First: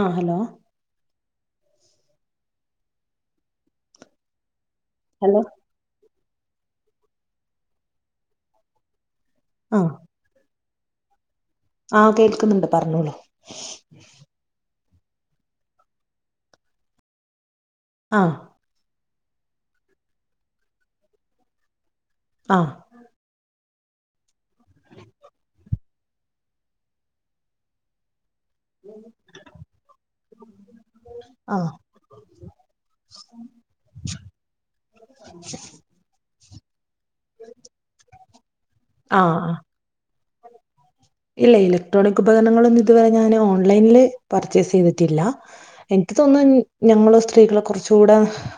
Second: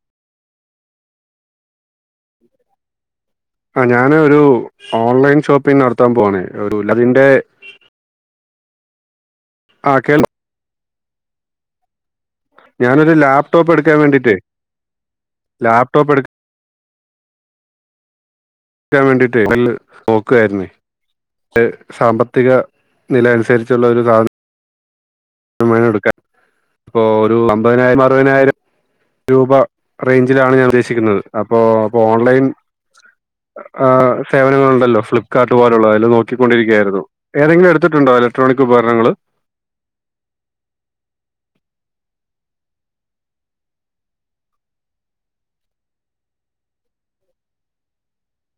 ആഹലോ അ ഞാന് ഒരു ഓൺലൈൻ ഹലോ ഷോപ്പിംഗ് നടത്താൻ പോവാണേ ഒരു ലതിന്റെ ആ കേരള ആ കേക്കു ഞാനൊരു ലാപ്ടോപ്പ് എടുക്കാൻ വേണ്ടീട്ട് ലാപ്ടോപ്പ് എടുക്ക ആ എടുക്കാൻ വേണ്ടീട്ടെ കല്ല് നോക്കു ക ആരുന്നെ സാമ്പത്തിക ആ നിലയനുസരിച്ച് റ്റൊള്ളവര് കാണി [unintelligible] എടുക്കാൻ ഇപ്പൊ ഒരു അമ്പതിനായിരം അറുപതിനായിരം രൂപ റേഞ്ചിലാണ് ഞാൻ ഉദ്ദേശിക്കുന്നത് ആ അപ്പോ അപ്പോ ഓൺലൈൻ സേവനങ്ങളുണ്ടല്ലോ ഫ്ലിപ്പ്കാർട്ട് പോലുള്ളത് അതില് നോക്കി കൊണ്ടിരിക്ക്യയാരുന്നു ഏതെങ്കിലും എടുത്തിട്ടുണ്ടോ ഇലക്ട്രോണിക് ഉപകരണങ്ങള് ആ ആ ഇല്ല ഇലക്ട്രോണിക് ഉപകരണങ്ങളൊന്നും ഇതുവരെ ഞാന് ഓൺലൈനില് പർച്ചേസ് ചെയ്തിട്ടില്ല എനിക്ക് തോന്നുന്നു ഞങ്ങള് സ്ത്രീകള് കൊറച്ചുടെ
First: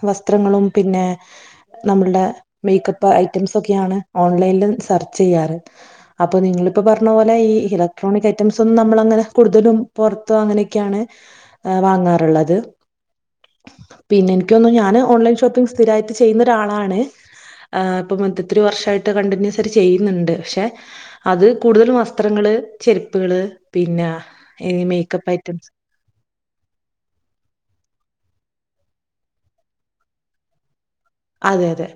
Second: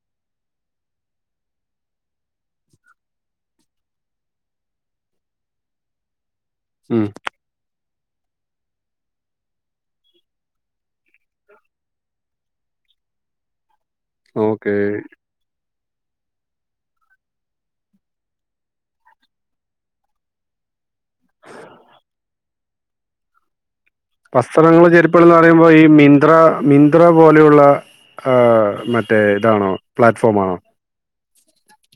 വസ്ത്രങ്ങളും പിന്നെ നമ്മളുടെ മേക്കപ്പ് ഐറ്റംസും ഒക്കെയാണ് ഓൺലൈനിലും സെർച്ച് ചെയ്യാറ് അപ്പൊ നിങ്ങളിപ്പൊ ഉം പറഞ്ഞ പോലെ ഇലക്ട്രോണിക് ഐറ്റസ് ഒന്നും നമ്മളങ്ങനെ കൂടുതലും പൊറത്ത് അങ്ങനെയൊക്കെയാണ് വാങ്ങാറുള്ളത് പിന്നെ എനിക്ക് തോന്നുന്നു ഓക്കേ ഞാന് ഓൺലൈൻ ഷോപ്പിങ്ങ് സ്ഥിരായിട്ട് ചെയ്യുന്ന ഒരാളാണ് വർഷമായിട്ട് കണ്ടിന്യൂസ് ചെയ്യുന്നുണ്ട് പക്ഷെ അത് കൂടുതൽ വസ്ത്ര- പാത്രങ്ങള് ചെരുപ്പുകള് പിന്നെ ഈ വസ്ത്രങ്ങള് ചെരുപ്പുകള് മേക്കപ്പ് എന്ന് പറയുമ്പോ ഐറ്റംസ് ഈ മിന്ത്ര മിന്ത്ര പോലെയുള്ള ആ മറ്റേ ഇതാണോ പ്ലാറ്റ്ഫോം ആണോ അതെ അതെ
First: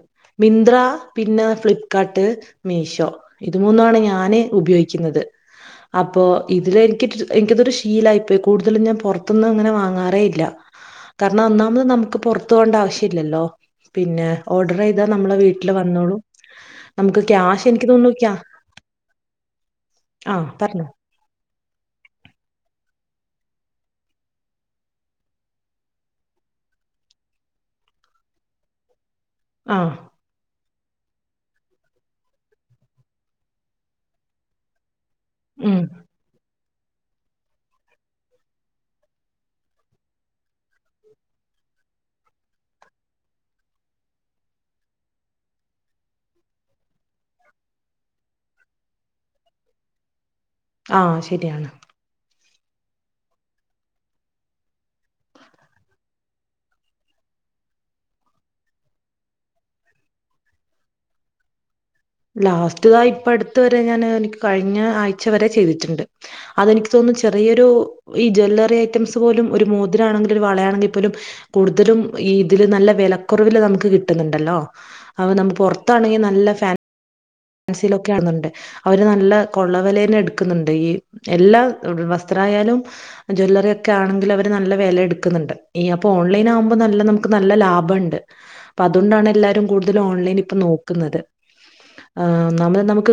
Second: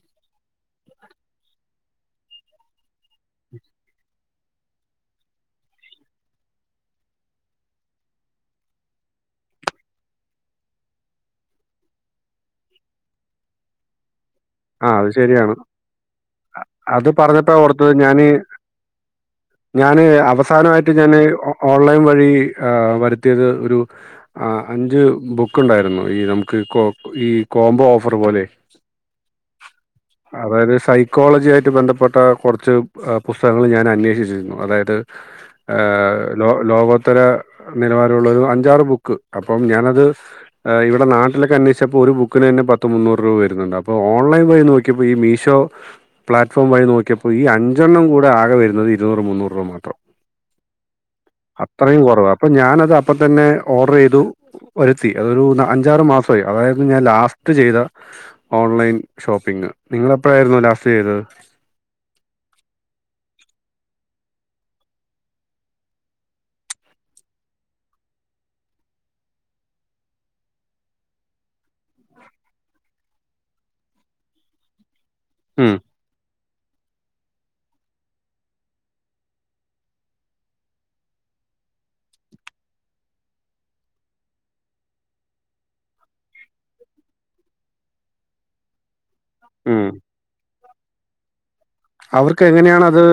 മിന്ത്ര പിന്നെ ഫ്ലിപ്കാർട്ട് മീഷോ ഇത് മൂന്നും ആണ് ഞാന് ഉപയോഗിക്കുന്നത് അപ്പോ ഇതിൽ എനിക്ക് എനിക്കതൊരു ശീലം ആയിപ്പോയി കൂടുതലും ഞാൻ പൊറത്തന്ന് അങ്ങനെ വാങ്ങാറേ ഇല്ല കാരണം ഒന്നാമത് നമുക്ക് പൊറത്തു പോകേണ്ട ആവശ്യം ഇല്ലല്ലോ പിന്നെ ആ അത് ശരിയാണ് വന്നോളും അ അത് നമുക്ക് പറഞ്ഞപ്പഴാ ക്യാഷ് എനിക്ക് ഓർത്തത് തോന്നുന്നു ഞാന് ക്യാ ഞാന് ആ പറഞ്ഞോ അവസാനമായിട്ട് ഞാന് ഓ ഓൺലൈൻ വഴി വരുത്തിയത് ഒരു അഞ്ച് ബുക്ക് ഉണ്ടായിരുന്നു ഈ നമുക്ക് കോ ഈ കോംബോ ഓഫർ പോലെ ആ അതായത് സൈക്കോളജി ആയിട്ട് ബന്ധപ്പെട്ട കൊറച്ച് പുസ്തകങ്ങൾ ഞാൻ അന്വേഷിച്ചിരുന്നു അതായത് ഏ ഉം ലോ ലോകോത്തര നിലവാരമുള്ള ഒരു അഞ്ചാറ് ബുക്ക് അപ്പം ഞാനത് ഇവിടെ നാട്ടിലൊക്കെ അന്വേഷിച്ചപ്പോ ഒരു ബുക്കിന് തന്നെ പത്ത് മുന്നൂറ് രൂപ വരുന്നുണ്ട് അപ്പോൾ ഓൺലൈൻ വഴി നോ ക്കിയപ്പോ ഈ മീഷോ പ്ലാറ്റ്ഫോം വഴി നോക്കിയപ്പോൾ ഈ അഞ്ചെണ്ണം കൂടെ ആകെ വരുന്നത് ഇരുന്നൂറ് മുന്നൂറ് രൂപ മാത്രം ആ ശരിയാണ് അപ്പോൾ ഞാനത് അപ്പം തന്നെ ഓർഡർ ചെയ്തു വരുത്തി അതൊരു അഞ്ചാറ് മാസമായി അതായത് ഞാൻ ലാസ്റ്റ് ചെയ്ത ഓൺലൈൻ ഷോപ്പിംഗ് നിങ്ങള് എപ്പഴായിരുന്നു ലാസ്റ്റ് ചെയ്തത് ലാസ്റ്റ് ദാ ഇപ്പം അടുത്ത് വരെ ഞാന് എനിക്ക് കഴിഞ്ഞ ആഴ്ച വരെ ചെയ്തിട്ടുണ്ട് അതെനിക്ക് തോന്ന ന്നു ചെറിയൊരു ഈ ജ്വല്ലറി ഐറ്റംസ് പോലും ഒരു മോതിരമാണെങ്കിൽ ഒരു വളയാണെങ്കിൽ പോലും കൂടുതലും ഈ ഇതില് നല്ല വെലക്കൊറവില് നമുക്ക് കിട്ടുന്നുണ്ടല്ലോ അവ നമ്മ ഉം പൊറത്താണെങ്കി നല്ല [unintelligible] ആണന്നൊണ്ട് അവര് നല്ല കൊള്ളവെല തന്നെ എടുക്കുന്നുണ്ട് ഈ എല്ലാ വസ്ത്രമായാലും ജുവല്ലറി ഒക്കെ ആണെങ്കില് അവര് നല്ല വെല എടുക്കുന്നുണ്ട് ഈ അപ്പൊ ഓൺലൈൻ ആവുമ്പോ നല്ല നമുക്ക് നല്ല ലാഭമുണ്ട് അതു കൊണ്ടാന്ന് എല്ലാരും ഉം കൂടുതലും ഓൺലൈൻ ഇപ്പോ നോക്കുന്നത് ക്കുന്നത് അവർക്ക് എങ്ങനെയാണ് അത്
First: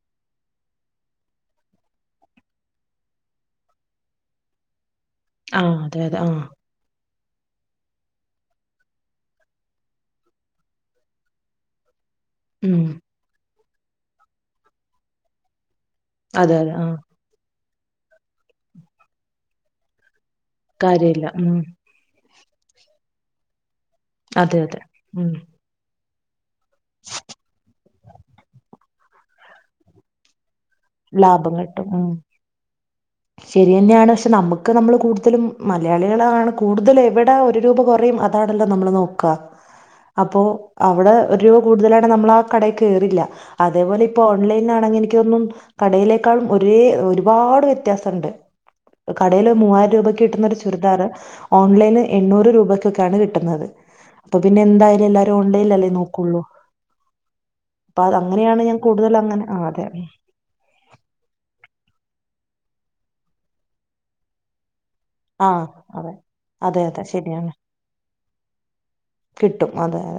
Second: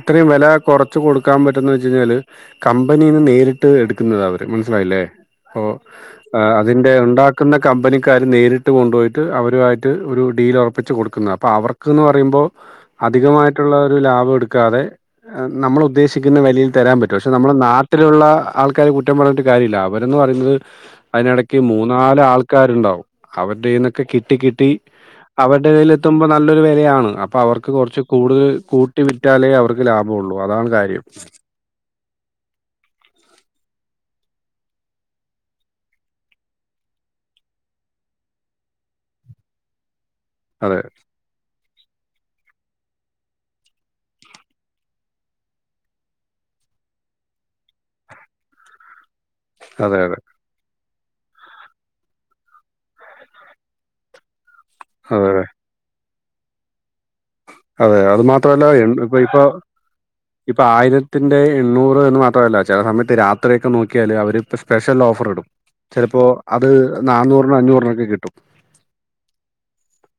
ഇത്രയും വെല കൊറച്ച് കൊടുക്കാൻ പറ്റുന്നത് പറഞ്ഞാല് കമ്പനിന്ന് നേരിട്ട് എടുക്കുന്നുന്നതാ അവര് മനസ്സിലായില്ലേ ആ! അപ്പോ അതെ, അതെ. ആ! അതിന്റെ ഒണ്ടാ ക്കുന്ന കമ്പനിക്കാര് നേരിട്ട് കൊണ്ടുപോയിട്ട് അവരുമായിട്ട് ഒരു ഡീല് ഒറപ്പിച്ച് കൊടുക്കുന്നതാ അപ്പോ അവര് [unintelligible] പറയുമ്പോൾ അധികമായിട്ട് മറ്റുള്ളവരുടെ ലാഭം എടുക്കാതെ നമ്മള് ഉദ്ദേശിക്കുന്ന അതെ, വെലയിൽ അതെ. ആ! തരാൻ പറ്റുവോ പക്ഷെ നമ്മുടെ നാട്ടി ട്ടിലുള്ള ആൾക്കാരെ കുറ്റം പറഞ്ഞിട്ട് കാര്യമില്ല അവരൊന്നും കാര്യമില്ല. അതിനെടക്ക് മൂന്നാല് ആൾ ക്കാരുണ്ടാവും അവരുടെ കൈ കിട്ടി അതെ, കിട്ടി അതെ. അവരുടെ കയ്യില് ത്ത നല്ലൊരു ാണ് അപ്പൊ അവർക്ക് കുറച്ച് കൂടുതൽ കൂട്ടി വിറ്റാലേ അവർക്ക് ലാഭമുള്ളു അതാണ് കാര്യം. ലാഭം കിട്ടും ഉം ശരി തന്നെയാണ് പക്ഷെ നമുക്ക് നമ്മള് കൂടുതലും മലയാളികളാണ് കൂടുതല എവിടെ ഒരു രൂപ കുറയും അതാണല്ലോ നമ്മൾ നോക്കുക അപ്പോ അതെ അവിടെ ഒരു കൂടുതലാണ് നമ്മൾ ആ കടയിൽ കേറില്ല അതേപോലെ ഇപ്പോ ഓൺലൈനിലാണെങ്കിൽ എനിക്കൊന്നും കടയിലേക്കാളും ഒരേ ഒരുപാട് വേ വ്യത്യാസുണ്ട് കടയിൽ മൂവായിര അതെ അതെ രൂപയ്ക്ക് കിട്ടുന്ന ഒരു ചുരു ധാർ ഓൺലൈനിന്ന് എണ്ണൂർ രൂപയി ക്കൊക്കെയാണ് കിട്ടുന്നത് അപ്പ പിന്നെ എന്തായാലും അതെ എല്ലാരും അതെ ഓൺലൈനിലല്ലേ നോക്കു ക്കുള്ളു അതെ അത് മാത്രല്ല കൂടുതൽ ഇപ്പ ഇപ്പൊ അങ്ങനെ ആ അതെ ഇപ്പൊ ആയിരത്തിന്റെ എണ്ണൂറ് എന്ന് മാത്രമല്ല ചില സമയത്ത് രാത്രിയൊക്കെ നോക്കിയാൽ അവർപ്പോ സ്പെഷ്യൽ ഓഫർ ഇടും ആ അതെ ചിലപ്പോൾ അത് അതെ അതെ ശരിയാണ് നന്നൂറിനും അഞ്ഞൂറിനൊക്കെ കിട്ടും കിട്ടും അതെ അതെ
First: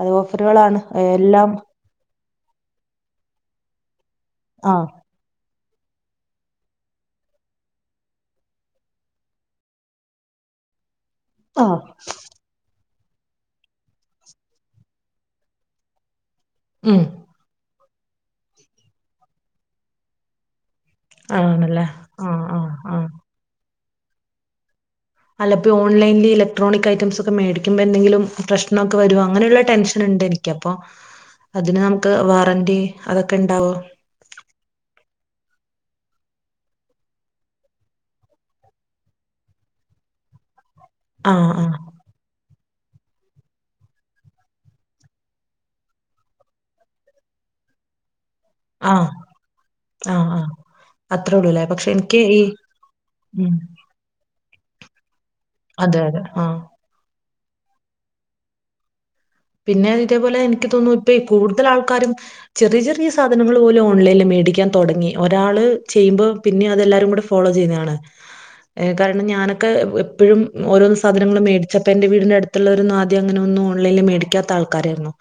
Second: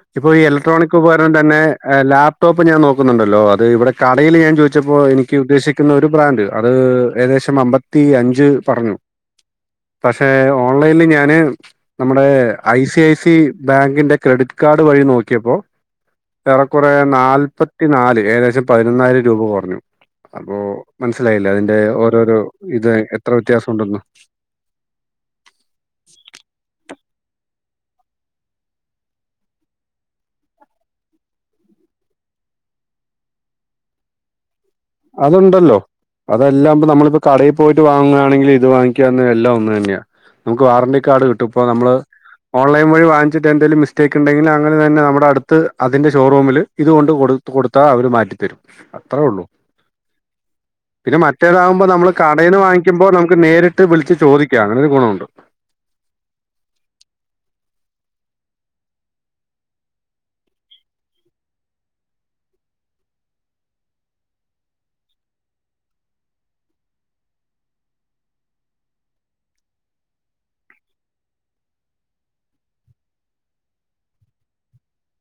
അത് ഇപ്പൊ ഈ ഓഫറുകളാണ് ഇലക്ട്രോണിക് ഉപകരണം എല്ലാം തന്നെ ലാപ്ടോപ്പ് ഞാൻ നോക്കുന്നുണ്ടല്ലോ അത് ഇവിടെ കടയിൽ ഞാൻ ആ ചോദിച്ചപ്പോൾ എനിക്ക് ഉദ്ദേശിക്ക ഒരു ബ്രാൻഡ് അത്‌ ഏകദേശം അമ്പത്തിയഞ്ചു പറഞ്ഞു പക്ഷെ ഓൺലൈനിൽ ഞാൻ അയിന് ആ നമ്മുടെ അരീഷ കെ സി ബാങ്കിന്റെ ക്രെഡിറ്റ് കാർഡ് വഴി നോക്കിയപ്പോ ഏറെക്കുറെ ഉം നാല്പത്തി എ നാല് ഏകദേശം പതിനൊന്നായിരം രൂപ കുറഞ്ഞു അപ്പോ മനസ്സിലായില്ല അതിന്റെ ആണല്ലേ ആ ഓരോരോ ആ ഇത് ആ എത്ര വ്യത്യാസം ഉണ്ടെന്നോ അല്ലപ്പോ ഓൺലൈനിൽ ഇലക്ട്രോണിക് ഐറ്റംസ് ഒക്കെ മേടിക്കുമ്പോ എന്തെങ്കിലും പ്രശ്നമൊക്കെ വരുവോ അങ്ങനെയുള്ള ടെൻഷൻ ഉണ്ട് എനിക്ക് അപ്പൊ അതിന് നമുക്ക് വാറന്റി അതൊക്കെ ഇണ്ടാവോ അതുണ്ടല്ലോ അതെല്ലാം ഇപ്പ നമ്മളിപ്പോ കടയിൽ പോയിട്ട് വാങ്ങുകയാണെങ്കിലിൽ ഇത് വാങ്ങിക്കുകന്ന് എല്ലാം ഒന്ന് തന്നെയാ വാറന്റി കാർഡ് ആ കിട്ടും ഇപ്പോ ആ നമ്മള് ഓൺലൈൻ വഴി വാങ്ങിച്ചിട്ട് എന്തങ്കിലും മിസ്റ്റേക്ക് ഉണ്ടെങ്കിൽ അങ്ങനെ തന്നെ നമ്മുടെ അടുത്ത് അതിന്റെ ഷോറൂമിൽ ഇത് കൊണ്ട് കൊടു കൊടുത്താൽ അവർ മാറ്റും തരും ആ അത്രേ ഉള്ളൂ ആ ആ പിന്നെ അത്രേ ഉള്ളൂല്ലേ മറ്റേതകുമ്പോ പക്ഷെ നമ്മൾ എനിക്ക് ഈ കടയിന്ന് വാങ്ങിക്കുമ്പോൾ നമുക്ക് ഉം നേരിട്ട് വിളിച്ച് ചോദിക്കാം അങ്ങനെ ഒരു ഗുണമുണ്ട് അതെ അതെ ആഹ് പിന്നെ ഇതേപോലെ എനിക്ക് തോന്നുന്നു ഇപ്പ ഈ കൂടുതൽ ആൾക്കാരും ചെറിയ ചെറിയ സാധനങ്ങൾ പോലും ഓൺലൈനിൽ മേടിക്കാൻ തുടങ്ങി ഒരാള് ചെയ്യുമ്പോ പിന്നെ അതെല്ലാരും കൂടെ ഫോളോ ചെയ്യതാണ് കാരണം ഞാനൊക്കെ എപ്പോഴും ഓരോന്ന സാധനങ്ങൾ മേടിച്ചപ്പോ എന്റെ വീടിന്റെറടുത്തുള്ള ആദ്യം അങ്ങനെ ഒന്നും ഓൺലൈനിൽ മേട കാത്ത ആൾക്കാരാരുന്നു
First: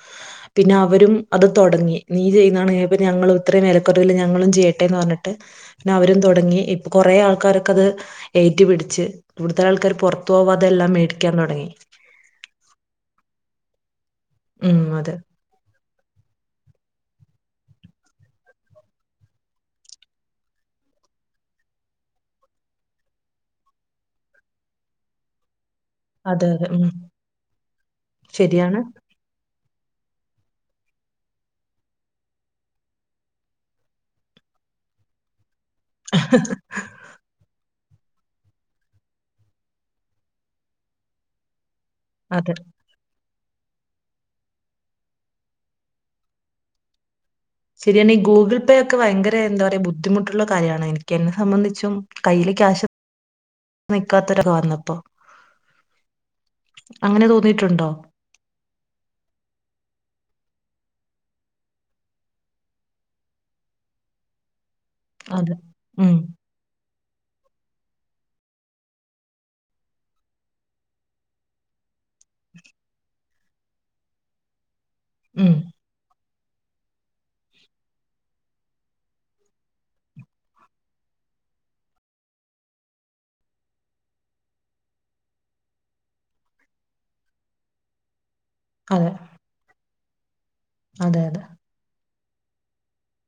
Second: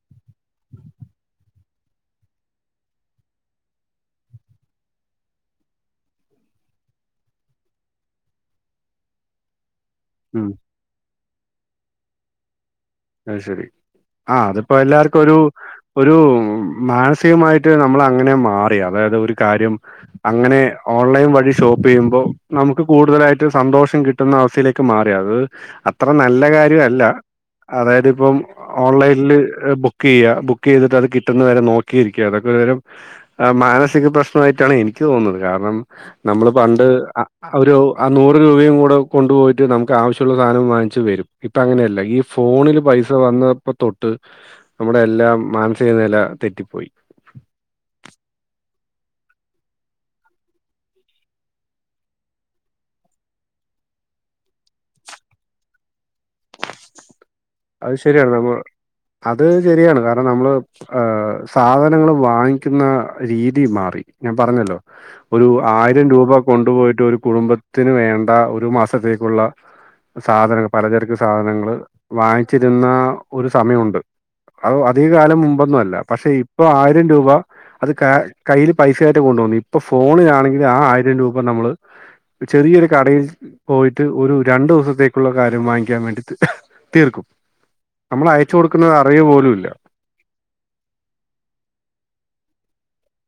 പിന്നെ അവരും അത് തുടങ്ങി നീ ചെയ്യുന്നതാണ് ഞങ്ങളും ഇത്രയും വിലക്കുറവില് ഞങ്ങളും ചെയ്യട്ടെന്ന് പറഞ്ഞിട്ട് പിന്നെ അവരും തുടങ്ങി കൊറേ ആൾക്കാരൊക്കെത് ഏറ്റ് പിടിച്ച് ഇവിടുത്തെ ആൾക്കാര് പുറത്ത് ഉം പോവാതെ എല്ലാം മേടി ക്കാൻ തുടങ്ങി അത് ശരി ആ അതിപ്പോ ഉം അതെ. എല്ലാർക്കും ഒരു ഒരു മാനസികമായിട്ട് നമ്മൾ അങ്ങനെ മാറി അതായത് ഒരു കാര്യം അങ്ങനെ ഓൺലൈന് വഴി ഷോപ്പ് ചെയ്യുമ്പോ നമുക്ക് കൂടുതലായിട്ട് സന്തോഷം കിട്ടുന്ന അവസ്ഥയിലേക്ക് മാറി അത് അത്ര നല്ല അതെ അതെ കാര്യം ഉം അല്ല അതായത് ഇപ്പം ശരിയാണ്. ഓൺലൈനില് ബുക്ക്‌ ബുക്ക് ചെയ്യുക ബുക്ക് ചെയ്തിട്ട് അത് കിട്ടുന്ന വരെ നോക്കിയിരിക്കുക അതൊക്കെ ഒരു തരം മാനസിക പ്രശ്നമായിട്ടാണ് എനിക്ക് തോന്നുന്നത് കാരണം നമ്മള് പണ്ട് അ ഒരു ആ നൂറ് രൂപയും കൂടെ കൊണ്ടുപോയിട്ട് നമുക്ക് ആവശ്യുള്ള സധനം വാങ്ങിച്ച് വരും ഇപ്പം അങ്ങനെയല്ല ഈ അതെ ഫോണില് പൈസ വന്നപ്പോ തൊട്ട് നമ്മുടെ എല്ലാം മാനസിക നില തെറ്റിപ്പോയി ശരിയാണ് ഈ ഗൂഗിൾ പേ ഒക്കെ ഭയങ്കര എന്താ പറയാ ബുദ്ധിമുട്ടുള്ള കാര്യമാണ് എനിക്ക് എന്നെ സംബന്ധിച്ചും കയ്യില് ക്യാഷ് നിക്കാത്തൊരു കാരണപ്പൊ അങ്ങനെ തോന്നി അത് ശരിയാണ് നമ്മള് അത് ശരിയാണ് കാരണം നമ്മള് ആ സാധനങ്ങൾ വാങ്ങിക്കുന്ന രീതിയും മാറി ഞാൻ പറഞ്ഞല്ലോ ഒരു അതെ ആയിരം ഉം രൂപ കൊണ്ടുപോയിട്ട് ഒരു കുടുംബത്തിന് വേണ്ട ഒരു മാസത്തേക്കുള്ള സാധനങ്ങള് പലചരക്ക് സാധനങ്ങള് വാങ്ങിച്ചിരുന്ന ഒരു സമയമുണ്ട് അത് അധിക കാലം ഉം മുമ്പൊന്നും അല്ല പക്ഷേ ഇപ്പൊ ആയിരം രൂപ അത് ക കയ്യിൽ പൈസയായിട്ട് കൊണ്ട പോന്നു ഇപ്പൊ ഫോണിലാണെങ്കിൽ ആ ആയിരം രൂപ നമ്മള് ചെറിയൊരു കടയിൽ പോയിട്ട് ഒരു രണ്ടു ദിവസത്തേക്കുള്ള കാര്യം വാങ്ങിക്കാൻ വേണ്ടിയിട്ട് തീർക്കും നമ്മള ആയി ച്ച് കൊടുക്കുന്നത് അതെ അറിയ പോലും ഇല്ല അതെ അതെ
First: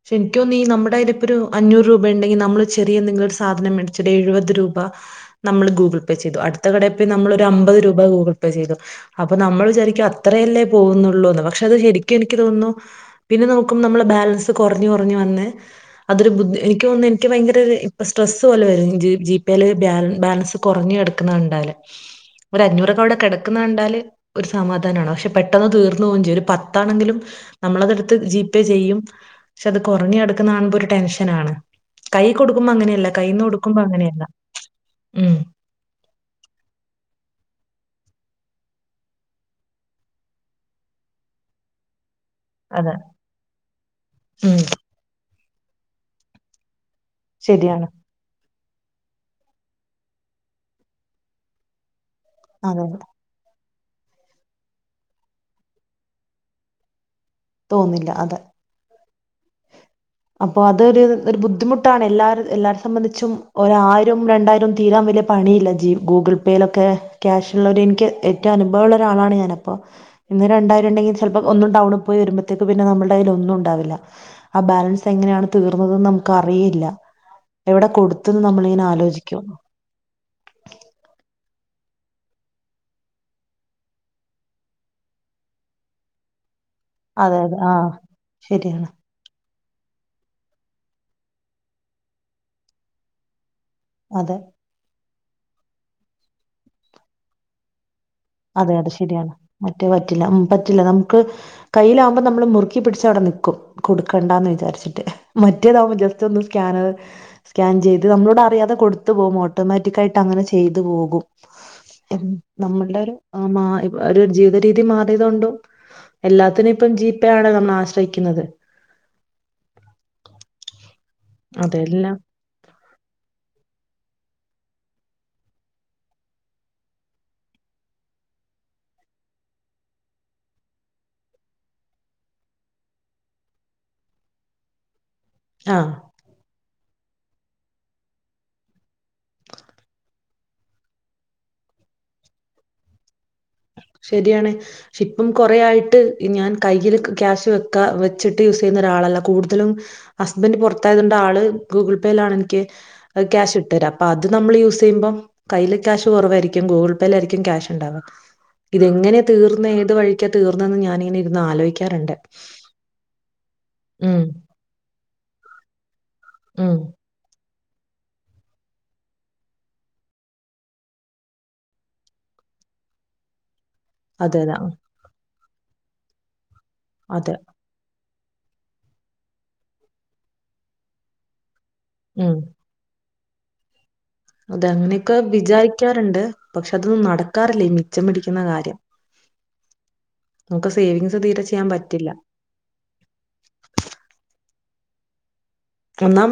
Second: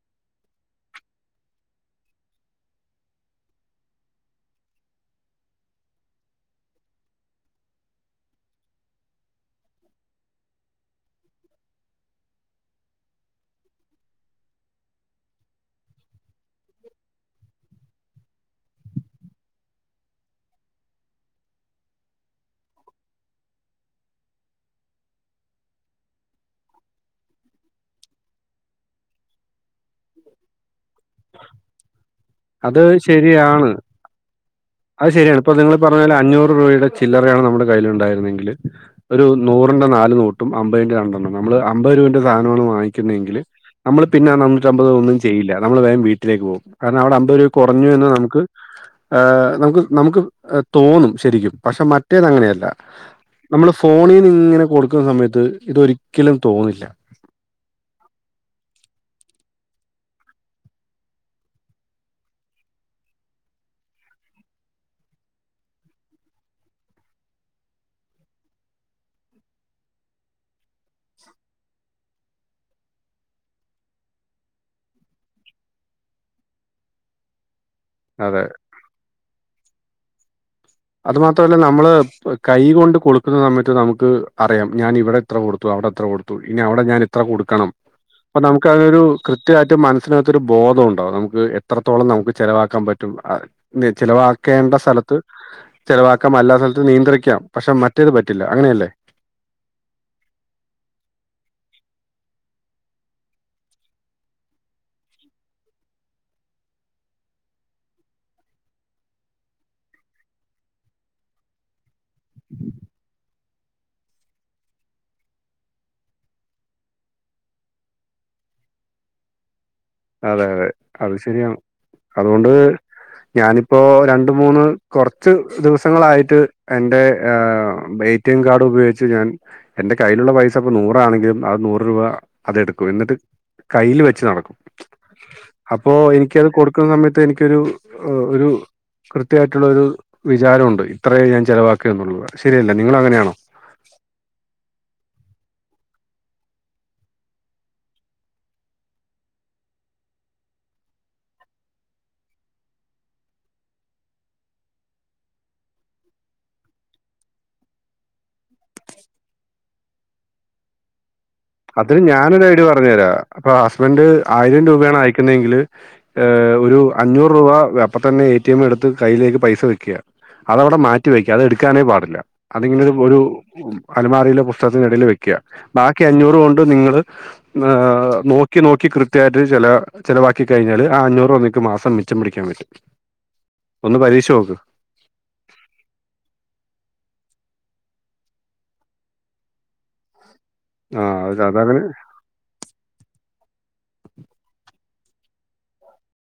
പക്ഷെ എനിക്ക് തോന്നുന്നു ഈ നമ്മുടെടുത്ത് ഇപ്പൊ ഒരു അഞ്ഞൂറ് രൂപ ഉണ്ടെങ്കിൽ നമ്മൾ ചെറിയ എന്തെങ്കിലും ഒരു സാധനം മേടിച്ചിട്ട് എഴുപത് രൂപ നമ്മള് ഗൂഗിൾ പേ ചെയ്തു അടുത്ത കടയിൽ പോയി നമ്മള് ഒരു അമ്പത് രൂപ ഗൂഗിൾ പേ ചെയ്തു അപ്പൊ നമ്മൾ വിചാരിക്കും അത്രയല്ലേ പോകുന്നുള്ളൂന്ന് പക്ഷേ അത് ശരിക്കും എനിക്ക് തോന്നുന്നു പിന്നെ നോക്കുമ്പ നമ്മളെ ബാലൻസ് ത് കൊറഞ്ഞ കൊറഞ്ഞ് വന്ന് അതൊരുബുദ്ധി എനിക്ക് തോന്നുന്നു എനിക്ക് ഭയങ്കര ഒരു ഇപ്പ സ്ട്രെസ്സ് പോലെ വര ജിപേ ബാലൻസ് കൊറഞ്ഞു കെടക്കുന്നത് കണ്ടാല് ഒരു അഞ്ഞൂറൊക്കെ അവിടെ കെടക്കുന്ന കണ്ടാല് ഒരു സമാധാനമാണ് പക്ഷേ പെട്ടെന്ന് തീർന്നു പോവുകയും ചെയ്യും ഒരു പത്താണെങ്കിലും നമ്മളതെടുത്ത് ജിപേ ചെയ്യും പക്ഷേ അത് കുറഞ്ഞഞ് കെടക്കുന്നത് കാണുമ്പോ ഒരു ടെൻഷൻ ആണ് അത് ശരിയാണ് അങ്ങനെയല്ല. ഉം അത്ശരിയാണ് ഇപ്പൊ നിങ്ങള് പറഞ്ഞല്ലോ അഞ്ഞൂറ് രൂപയുടെ ചില്ലറയാണ് നമ്മുടെ ക കയ്യിലുണ്ടായിരുന്നെങ്കില് ഒരു നൂറിന്റെ നാല് നോട്ടും അമ്പതിന്റെ രണ്ടെണ്ണം നമ്മ അത് രൂപ ന്റെ സാധനങ്ങൾ അതെ വങ്ങിക്കുന്നതെങ്കില് നമ്മള് പിന്നെ ആ ഉം നാന്നൂറ്റമ്പത് ഒന്നും ചെയ്യില്ല നമ്മള് വേഗം വീട്ടിലേക്ക് പോകും കാരണം അവിട തൊരു ശരിയാണ്. കുറഞ്ഞൂ എന്ന് നമുക്ക് ഏ നമുക്ക് നമുക്ക് തോന്നും ശരിക്കും പക്ഷേ മറ്റ മറ്റേത് അങ്ങനേയല്ല അതെ നമ്മള് ഫോണീന്ന് ഇങ്ങനെ കൊടുക്കുന്ന സമയത്ത് ഇതൊരിക്കലും തോന്നില്ല തോന്നില്ല അതെ അപ്പൊ അതൊരു ഒരു ബുദ്ധിമുട്ടാണ് എല്ലാരും എല്ലാരെ സംബന്ധിച്ചും ഒയിരം രണ്ടായിരം തീരാൻ വലിയ പണിയില്ല ജീ ഗൂഗിൾ പേയിലൊക്കെ ക്യാഷ്ള്ള എനിക്ക് ഏറ്റവും അനുഭവമുള്ള ഒരാളാണ് ഞാന് അപ്പ ഇന്ന് രണ്ടായിരം ഉണ്ടെങ്കിൽ ചിലപ്പോ ഒന്നും ടൗണിൽ പോയി വരുമ്പത്തേക്ക് പിന്നെ നമ്മുടെ കയ്യില് ഒന്നും ഉണ്ടാവില്ല ആ ബാലൻസ് എങ്ങനെയാണ് തീർന്നതന്ന് നമുക്ക് അറിയില്ല എവിടെ അതെ കൊടുത്തന്ന് നമ്മളിങ്ങനെ ആലോചിക്കും അത് മാത്രമല്ല നമ്മള് കൈ കൊണ്ട് കൊടുക്കുന്ന സമയത്ത് നമുക്ക് അറിയാം ഞാൻ ഇവിടെ എത്ര കൊടുത്തു അവിടെ എത്ര കൊടുത്തു ഇനി അവിടെ ഞാൻ ഇത്ര അതെ അതെ കൊടുക്കണം ആ അപ്പൊ നമുക്ക് ശരിയാണ് അതൊരു കൃ കൃത്യായിട്ട് മനസ്സിനകത്തൊരു ബോധം ഉണ്ടാവും നമുക്ക് എത്രത്തോളം നമുക്ക് ചിലവാക്കാൻ പറ്റും അ ഇ അതെ ചിലവാക്കേണ്ട സ്ഥലത്ത് ആ ചെലവാക്കാം അല്ലാ സ്ഥലത്തും നിയന്ത്രിക്കാം പക്ഷെ മറ്റ അതെയതെ ശരിയാണ് മറ്റേ പറ്റില്ല ഉ പറ്റില്ല നമുക്ക് കയ്യിലാവകുമ്പോൾ നമ്മൾ മുറുക്കി പിടിച്ച് അവിടെ നൽക്കും കൊടുക്കേണ്ടന്ന് വിചാരിച്ചിട്ട് മറ്റേതാവുമ്പോ ജസ്റ്റ് ഒന്ന് സ്കാനർ സ്കാൻ ചെയ്ത് നമ്മളോടെ അറിയാതെ കൊടുത്തു പോക്പോൾ ഓട്ടോമാറ്റിിക്ക ആയിട്ട് അങ്ങനെ ചെയ്തു പോകും നമ്മളുടെ ഒരു ആ മാ ഒരു ജീവിതരീതി മാറിയതൊണ്ടും എല്ലാത്തിനും ഇപ്പം ജി പേ ആണ് നമ്മൾ ആശ്രയിക്കുന്നത് അതെ അതെ അത് ശരിയാണ് അതെല്ലാം അതുകൊണ്ട് ഞാനിപ്പോൊ രണ്ട മൂന്ന് കുറച്ച് ദിവസങ്ങളായിട്ട് എറെ എടി എം കാർഡ് ഉപയോഗിച്ച് ഞാൻ എന്റെ കയ്യിലുള്ള പൈസ ഇപ്പ നൂറാണെങ്കിലും അത് നൂറ് രൂപ അത്െടുക്കും എന്നിട്ട് കയ്ൽ വെച്ച് നടക്കും ആഹ് അപ്പോൊ എനിക്കത് കൊടുക്ക ുന്ന സമയത്ത് എനിക്കൊരു ഒരു കൃത്യമായിട്ടുള്ള ഒരു വിചാരമുണ്ട് ഇത്രയേ ഞാൻ ചെലവാക്കുക എന്നുള്ളത് ശരിയല്ല നിങ്ങ അങ്ങനെയാണോ ശരിയാണ് പക്ഷെ ഇപ്പം കൊറേ ആായിട്ട് ഞാൻ കയ്യിൽ ക്യാഷ് വെക്കാ വെച്ചിട്ട് യൂസ് ചെയ്യുന്ന ഒരാളല്ല കൂടുതലും ഹസ്ബന്ഡറ് പുറത്തായതുണ്ട ആള് ഗൂഗിൾ പേയില ആാണ് എനിക്ക് ക്യാഷ് ഇട്ടുരാ അപ്പൊ അത് നമ്മള് യൂസ് ചെയ്യുമ്പം കയ്യിൽ ക്യാഷ് കുറവായിരിക്കും ഗൂഗിൾ പേയിലായിരിക്കും ക്യാഷ് ഉണ്ടാാവുക ഇതെങ്ങനെയ തീർന്ന ഏത് വഴിക്കാ തീർന്നതന്ന് ഞാനിങ്ങനെയ അതിന് ഞാനൊരു ഐഡിയ പറഞ്ഞു തരാ അപ്പൊ ഹസ്ബൻഡ് ഉം. ആയിരം രൂപയാണ് അയക്കുന്നതെങ്കില് ഉം. ഒരു അഞ്ഞൂറ് രൂപ അപ്പ തന്നെ എ ടി എം എടുത്ത് കയ്യിലേക്ക് പൈസ വയ്ക്കുക അതവിടെ മാറ്റി വെക്കുക അത് എടുക്കാനേ പാടില്ല അതിങ്ങനെ ഒരു അതെ അലമാറയിലെ അതെ. ആ, പുസ്കത്തിനിടയിൽ വ ബാക്കി അഞ്ഞൂറ് നിങ്ങ അതെ. നോക്കി നോക്കി കൃത്യമായിട്ട് ചില ചിലവാക്കി കഴിഞ്ഞാല് ആ അഞ്ഞൂറ് വ മാസം മിച്ചം ഉം. പിടിക്കാൻ പറ്റും ഒന്ന് പരീക്ഷ നോക്ക് അതെ അങ്ങനെയൊക്കെ വിചാരിക്കാറുണ്ട് പക്ഷെ അതൊന്നും നടക്കാറില്ലേ മിച്ചം പിടിക്കുന്ന കാര്യം നമുക്ക് ആ സേവിങ്സ് അത് തീരെ ചെയ്യാൻ അതങ്ങനെ പറ്റില്ല കണാമതി